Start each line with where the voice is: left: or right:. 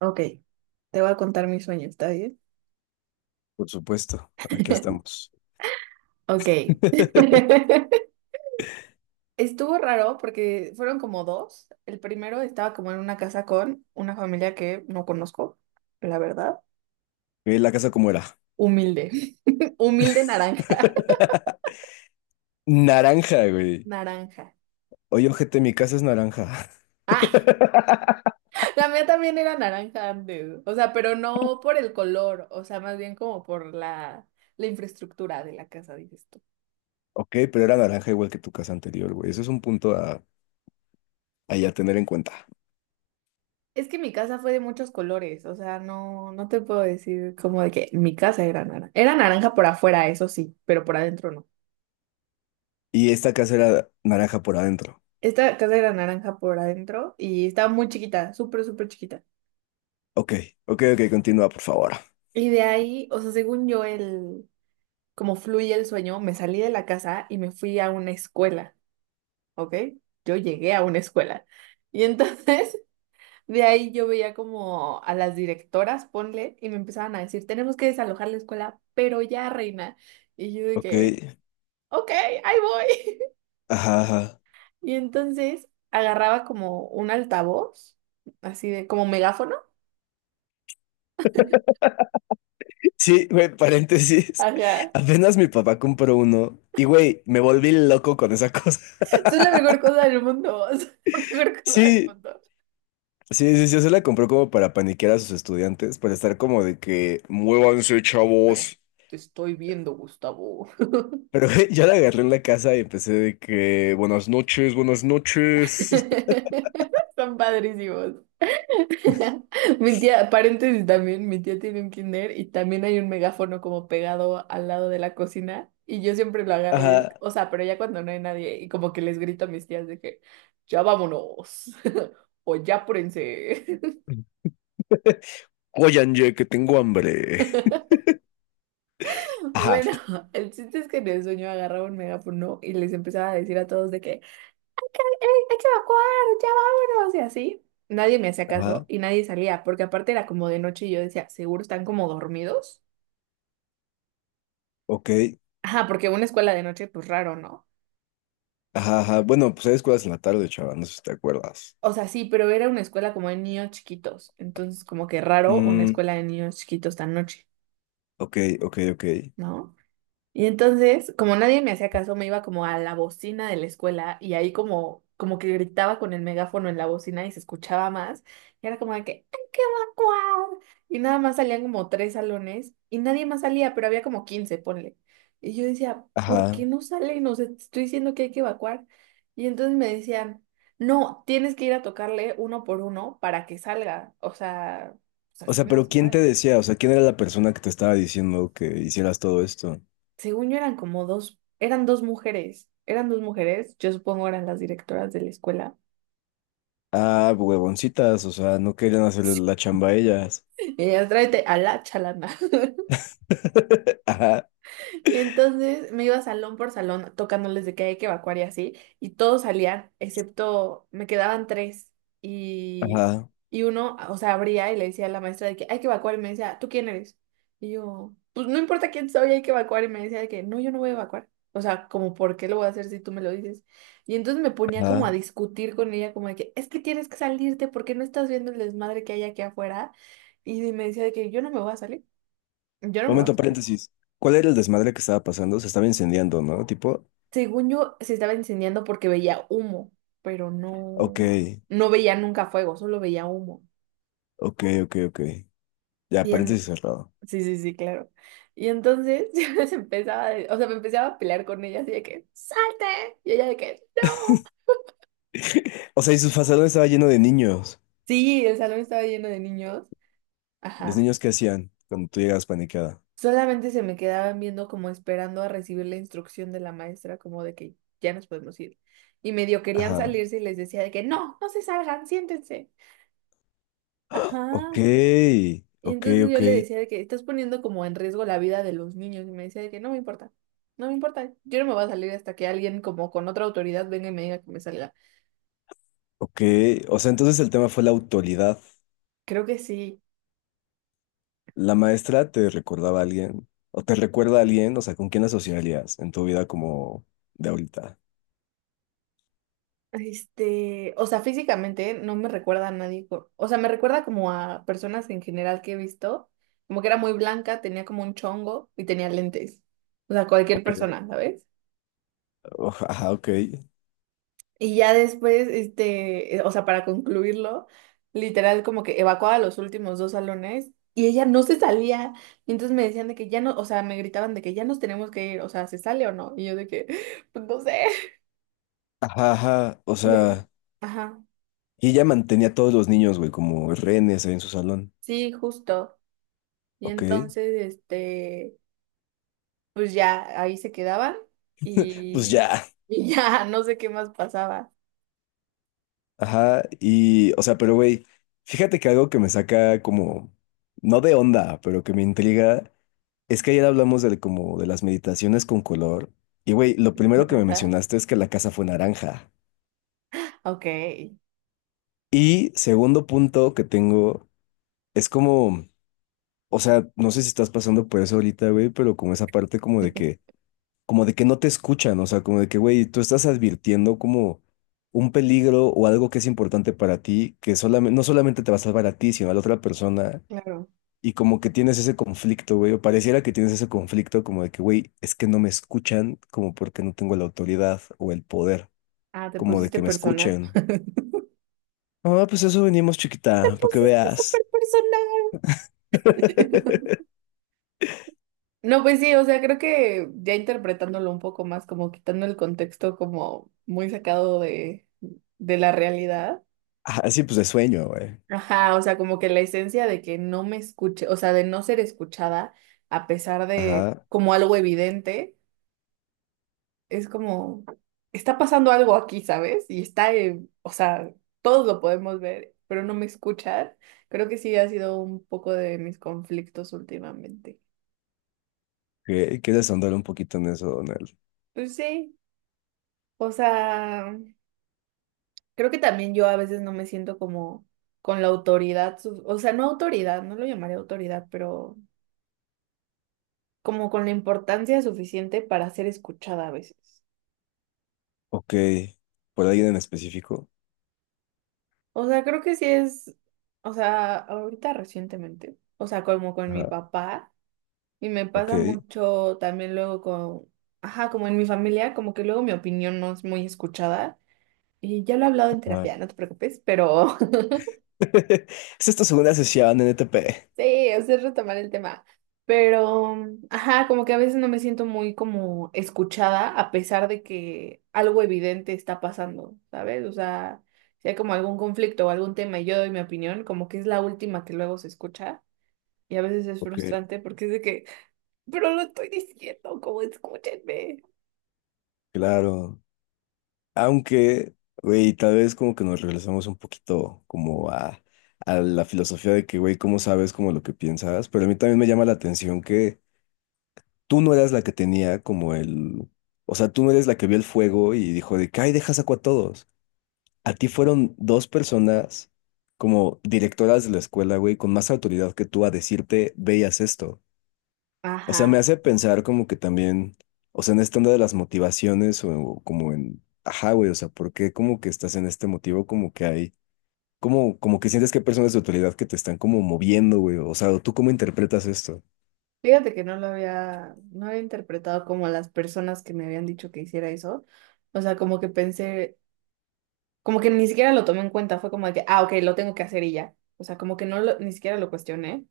right: Ok, te voy a contar mis sueños, ¿está bien?
left: Por supuesto, aquí estamos.
right: Ok. Estuvo raro porque fueron como dos. El primero estaba como en una casa con una familia que no conozco, la verdad.
left: Ve la casa como era.
right: Humilde. Humilde naranja.
left: Naranja, güey.
right: Naranja.
left: Oye, ojete, mi casa es naranja.
right: Ah, la mía también era naranja antes. O sea, pero no por el color, o sea, más bien como por la infraestructura de la casa, dices tú.
left: Ok, pero era naranja igual que tu casa anterior, güey. Eso es un punto a ya tener en cuenta.
right: Es que mi casa fue de muchos colores, o sea, no te puedo decir como de que mi casa era naranja. Era naranja por afuera, eso sí, pero por adentro no.
left: Y esta casa era naranja por adentro.
right: Esta casa era naranja por adentro y estaba muy chiquita, súper, súper chiquita.
left: Ok, ok, ok, continúa, por favor.
right: Y de ahí, o sea, según yo, como fluye el sueño, me salí de la casa y me fui a una escuela, ¿ok? Yo llegué a una escuela. Y entonces, de ahí yo veía como a las directoras, ponle, y me empezaban a decir, tenemos que desalojar la escuela, pero ya, reina. Y yo de
left: Ok,
right: que... Ok, ahí voy.
left: ajá, ajá.
right: Y entonces agarraba como un altavoz, así de como megáfono.
left: Sí, güey, paréntesis.
right: Ajá.
left: Apenas mi papá compró uno y, güey, me volví loco con esa cosa.
right: Eso es la mejor cosa del mundo. es la mejor cosa del
left: Sí,
right: mundo.
left: sí, sí, sí, se la compró como para paniquear a sus estudiantes, para estar como de que, muévanse, chavos.
right: Te estoy viendo, Gustavo.
left: Pero güey, yo la agarré en la casa y empecé de que, buenas noches, buenas noches.
right: Son padrísimos. Mi tía, paréntesis también, mi tía tiene un kinder y también hay un megáfono como pegado al lado de la cocina y yo siempre lo agarro y es,
left: Ajá.
right: o sea, pero ya cuando no hay nadie y como que les grito a mis tías de que ya vámonos o ya apúrense.
left: Oigan, ye, que tengo hambre. Ajá,
right: Bueno, el chiste es que en el sueño agarraba un megáfono y les empezaba a decir a todos de que "Ey, hay que evacuar, ya vámonos", y así. Nadie me hacía caso
left: ajá,
right: y nadie salía, porque aparte era como de noche y yo decía, seguro están como dormidos.
left: ok.
right: Ajá, porque una escuela de noche, pues raro, ¿no?
left: Ajá, ajá. Bueno, pues hay escuelas en la tarde, chaval, no sé si te acuerdas.
right: O sea, sí, pero era una escuela como de niños chiquitos, entonces como que raro una
left: Mm,
right: escuela de niños chiquitos tan noche,
left: ok, ok, ok.
right: ¿no? Y entonces, como nadie me hacía caso, me iba como a la bocina de la escuela y ahí como, que gritaba con el megáfono en la bocina y se escuchaba más. Y era como de que, ¡hay que evacuar! Y nada más salían como tres salones y nadie más salía, pero había como 15 ponle. Y yo decía, ¿por qué
left: Ajá.
right: no salen? O sea, te estoy diciendo que hay que evacuar. Y entonces me decían, no, tienes que ir a tocarle uno por uno para que salga. O sea, pues
left: O
right: así
left: sea,
right: no
left: pero
right: se
left: ¿quién te
right: puede.
left: decía? O sea, ¿quién era la persona que te estaba diciendo que hicieras todo esto?
right: Según yo eran como dos, eran dos mujeres, yo supongo eran las directoras de la escuela.
left: Ah, huevoncitas, o sea, no querían hacerle la chamba a ellas.
right: Y ellas, tráete a la chalana.
left: Ajá,
right: Y entonces me iba salón por salón tocándoles de que hay que evacuar y así, y todos salían, excepto me quedaban tres. Y,
left: ajá,
right: y uno, o sea, abría y le decía a la maestra de que hay que evacuar y me decía, ¿tú quién eres? Y yo, pues no importa quién soy, hay que evacuar. Y me decía de que no, yo no voy a evacuar. O sea, como, ¿por qué lo voy a hacer si tú me lo dices? Y entonces me ponía como a
left: ajá.
right: discutir con ella, como de que es que tienes que salirte, ¿por qué no estás viendo el desmadre que hay aquí afuera? Y me decía de que yo no me voy a salir, yo no me voy a
left: Momento,
right: salir.
left: paréntesis. ¿Cuál era el desmadre que estaba pasando? Se estaba incendiando, ¿no? Tipo,
right: Según yo, se estaba incendiando porque veía humo, pero no,
left: ok,
right: no veía nunca fuego, solo veía humo.
left: ok, ok, ok. Ya,
right: Y en...
left: paréntesis cerrado.
right: Sí, sí, sí, claro. Y entonces yo les empezaba, o sea, me empezaba a pelear con ella así de que, ¡salte! Y ella de que, ¡no!
left: O sea, y su fazadón estaba lleno de niños.
right: Sí, el salón estaba lleno de niños.
left: Los
right: Ajá.
left: niños qué hacían cuando tú llegabas paniqueada.
right: Solamente se me quedaban viendo como esperando a recibir la instrucción de la maestra, como de que ya nos podemos ir. Y medio querían
left: Ajá.
right: salirse y les decía de que, ¡no! ¡No se salgan! ¡Siéntense!
left: ¡Ah!
right: Ajá.
left: Ok,
right: Y
left: ok,
right: entonces yo
left: ok,
right: le decía de que estás poniendo como en riesgo la vida de los niños. Y me decía de que no me importa, no me importa. Yo no me voy a salir hasta que alguien como con otra autoridad venga y me diga que me salga.
left: ok. O sea, entonces el tema fue la autoridad.
right: Creo que sí.
left: ¿La maestra te recordaba a alguien? ¿O te recuerda a alguien? O sea, ¿con quién la asociarías en tu vida como de ahorita?
right: O sea, físicamente no me recuerda a nadie. O sea, me recuerda como a personas en general que he visto. Como que era muy blanca, tenía como un chongo y tenía lentes. O sea, cualquier
left: Ok.
right: persona, ¿sabes?
left: Ajá, ok.
right: Y ya después, o sea, para concluirlo, literal como que evacuaba los últimos dos salones y ella no se salía. Y entonces me decían de que ya no, o sea, me gritaban de que ya nos tenemos que ir, o sea, ¿se sale o no? Y yo de que, pues no sé.
left: Ajá, ajá. O
right: Y le-
left: sea,
right: Ajá,
left: y ella mantenía a todos los niños, güey, como rehenes ahí en su salón.
right: sí, justo. Y
left: Ok.
right: entonces, pues ya ahí se quedaban
left: Pues
right: y,
left: ya.
right: y ya no sé qué más pasaba.
left: Ajá. Y, o sea, pero güey, fíjate que algo que me saca como, no de onda, pero que me intriga, es que ayer hablamos de como de las meditaciones con color. Y güey, lo primero que me
right: Ajá.
left: mencionaste es que la casa fue naranja.
right: Ok,
left: Y segundo punto que tengo es como, o sea, no sé si estás pasando por eso ahorita, güey, pero como esa parte como de que no te escuchan, o sea, como de que, güey, tú estás advirtiendo como un peligro o algo que es importante para ti, que solamente, no solamente te va a salvar a ti, sino a la otra persona,
right: claro.
left: y como que tienes ese conflicto, güey, o pareciera que tienes ese conflicto como de que, güey, es que no me escuchan, como porque no tengo la autoridad o el poder,
right: Ah, te
left: como de
right: pusiste
left: que me
right: personal.
left: escuchen. Ah, pues eso venimos,
right: Te
left: chiquita, para que
right: pusiste súper
left: veas.
right: personal. No, pues sí, o sea, creo que ya interpretándolo un poco más, como quitando el contexto como muy sacado de la realidad.
left: Ajá, sí, pues de sueño, güey.
right: Ajá, o sea, como que la esencia de que no me escuche, o sea, de no ser escuchada a pesar de
left: Ajá.
right: como algo evidente, es como, está pasando algo aquí, ¿sabes? Y está, o sea, todos lo podemos ver, pero no me escuchar. Creo que sí ha sido un poco de mis conflictos últimamente.
left: ¿Quieres ahondar un poquito en eso, Donald?
right: Pues sí, o sea... Creo que también yo a veces no me siento como con la autoridad, o sea, no autoridad, no lo llamaré autoridad, pero como con la importancia suficiente para ser escuchada a veces.
left: Ok. ¿Por alguien en específico?
right: O sea, creo que sí es, o sea, ahorita recientemente, o sea, como con mi
left: Ajá.
right: papá, y me
left: Ok.
right: pasa mucho también luego con, ajá, como en mi familia, como que luego mi opinión no es muy escuchada, y ya lo he hablado en
left: Ajá.
right: terapia, no te preocupes, pero.
left: Es esta segunda sesión en ETP.
right: Sí, o sea, es retomar el tema. Pero, ajá, como que a veces no me siento muy como escuchada a pesar de que algo evidente está pasando, ¿sabes? O sea, si hay como algún conflicto o algún tema y yo doy mi opinión, como que es la última que luego se escucha y a veces es
left: Ok.
right: frustrante porque es de que, pero lo estoy diciendo, como escúchenme.
left: Claro. Aunque, güey, tal vez como que nos regresamos un poquito como a la filosofía de que, güey, ¿cómo sabes como lo que piensas? Pero a mí también me llama la atención que tú no eras la que tenía como el... O sea, tú no eres la que vio el fuego y dijo de que, ay, deja saco a todos. A ti fueron dos personas como directoras de la escuela, güey, con más autoridad que tú a decirte, veías esto. O sea, me
right: Ajá.
left: hace pensar como que también, o sea, en esta onda de las motivaciones o como en, ajá, güey, o sea, ¿por qué como que estás en este motivo? Como que hay, como, como que sientes que hay personas de autoridad que te están como moviendo, güey, o sea, ¿tú cómo interpretas esto?
right: Fíjate que no había interpretado como las personas que me habían dicho que hiciera eso. O sea, como que pensé, como que ni siquiera lo tomé en cuenta, fue como de que, ah, ok, lo tengo que hacer y ya. O sea, como que ni siquiera lo cuestioné,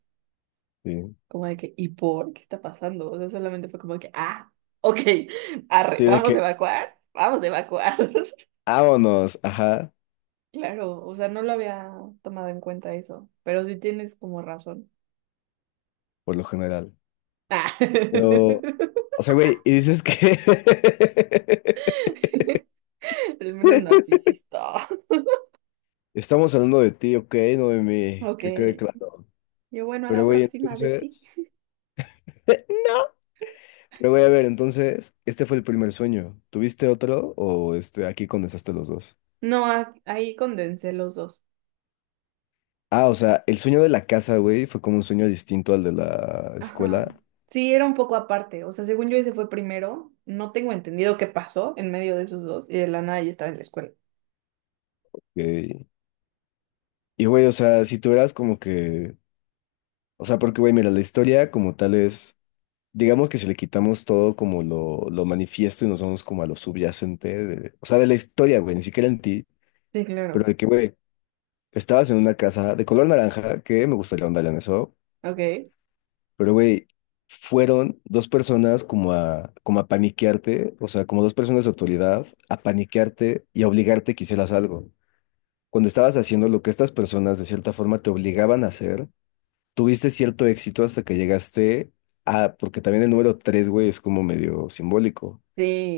left: Sí,
right: como de que, ¿y por qué está pasando? O sea, solamente fue como de que, ah, ok, arre,
left: sí, de
right: vamos a
left: que,
right: evacuar, vamos a evacuar.
left: vámonos, ajá,
right: Claro, o sea, no lo había tomado en cuenta eso, pero sí tienes como razón.
left: por lo general.
right: Ah.
left: Pero, o sea, güey, y dices que...
right: El menos narcisista.
left: Estamos hablando de ti, ok, no de mí,
right: Ok,
left: que quede claro.
right: yo bueno, a
left: Pero
right: la
left: güey,
right: próxima de ti.
left: entonces... no. Pero voy a ver, entonces, este fue el primer sueño. ¿Tuviste otro o este, aquí condensaste los dos?
right: No, ahí condensé los dos.
left: Ah, o sea, el sueño de la casa, güey, fue como un sueño distinto al de la
right: Ajá.
left: escuela.
right: Sí, era un poco aparte. O sea, según yo ese fue primero. No tengo entendido qué pasó en medio de esos dos. Y de la nada ya estaba en la escuela.
left: Ok. Y güey, o sea, si tú eras como que... O sea, porque güey, mira, la historia como tal es... Digamos que si le quitamos todo como lo manifiesto y nos vamos como a lo subyacente de- o sea, de la historia, güey, ni siquiera en ti,
right: Sí,
left: pero
right: claro.
left: de que, güey, estabas en una casa de color naranja, que me gustaría ahondar en eso,
right: Ok.
left: pero güey, fueron dos personas como a, como a paniquearte, o sea, como dos personas de autoridad, a paniquearte y a obligarte que hicieras algo. Cuando estabas haciendo lo que estas personas de cierta forma te obligaban a hacer, tuviste cierto éxito hasta que llegaste a, porque también el número tres, güey, es como medio simbólico.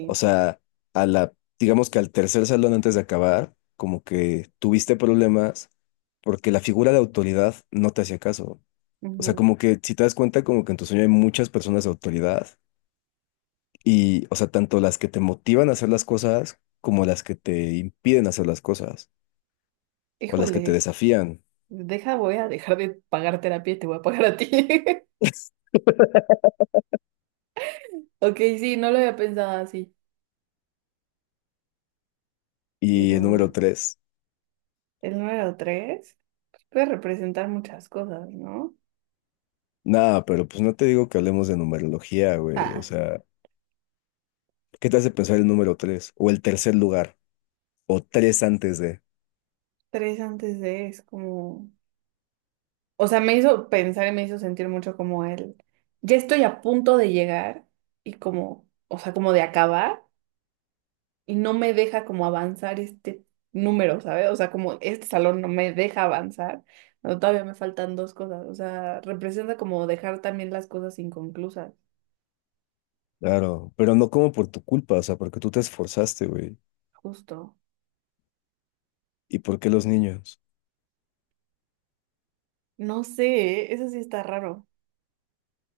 left: O sea, a la, digamos que al tercer salón antes de acabar, como que tuviste problemas porque la figura de autoridad no te hacía caso. O sea,
right: Ujú.
left: como que si te das cuenta, como que en tu sueño hay muchas personas de autoridad y, o sea, tanto las que te motivan a hacer las cosas como las que te impiden hacer las cosas o las que te
right: Híjole.
left: desafían.
right: Deja, voy a dejar de pagar terapia y te voy a pagar a ti. Ok, sí, no lo había pensado así.
left: Y
right: Pero
left: el número tres,
right: el número tres puede representar muchas cosas, ¿no?
left: nada, pero pues no te digo que hablemos de numerología, güey. O
right: Ah,
left: sea, ¿qué te hace pensar el número tres o el tercer lugar o tres antes?
right: tres antes de es como. O sea, me hizo pensar y me hizo sentir mucho como ya estoy a punto de llegar y como, o sea, como de acabar y no me deja como avanzar este número, ¿sabes? O sea, como este salón no me deja avanzar, no, todavía me faltan dos cosas, o sea, representa como dejar también las cosas inconclusas,
left: Claro, pero no como por tu culpa, o sea, porque tú te esforzaste, güey.
right: justo.
left: ¿Y por qué los niños?
right: No sé, ¿eh? Eso sí está raro.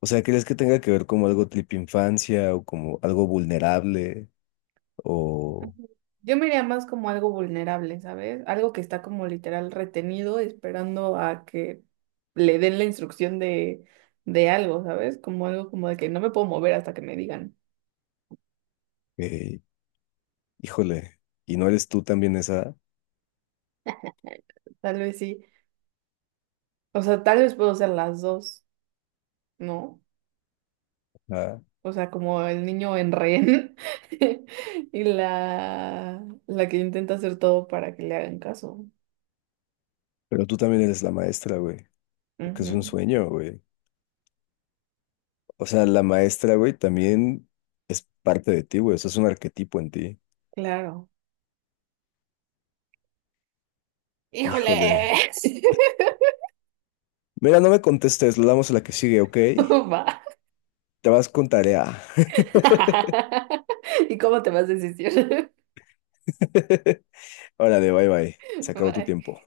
left: O sea, ¿crees que tenga que ver como algo tipo infancia o como algo vulnerable o,
right: Ujú. Yo me iría más como algo vulnerable, ¿sabes? Algo que está como literal retenido, esperando a que le den la instrucción de, algo, ¿sabes? Como algo como de que no me puedo mover hasta que me digan.
left: eh, híjole, y no eres tú también esa,
right: Tal vez sí. O sea, tal vez puedo ser las dos, ¿no?
left: ah,
right: O sea, como el niño en rehén y la que intenta hacer todo para que le hagan caso.
left: pero tú también eres la maestra, güey, porque es un
right: Ujú,
left: sueño, güey. O sea, la maestra, güey, también es parte de ti, güey, eso es un arquetipo en ti.
right: Claro.
left: Híjole.
right: ¡Híjoles!
left: Mira, no me contestes, lo damos a la que sigue, ¿ok?
right: Va.
left: Te vas con tarea.
right: ¿Y cómo te vas a desistir?
left: Órale, bye bye. Se acabó tu
right: Bye.
left: tiempo.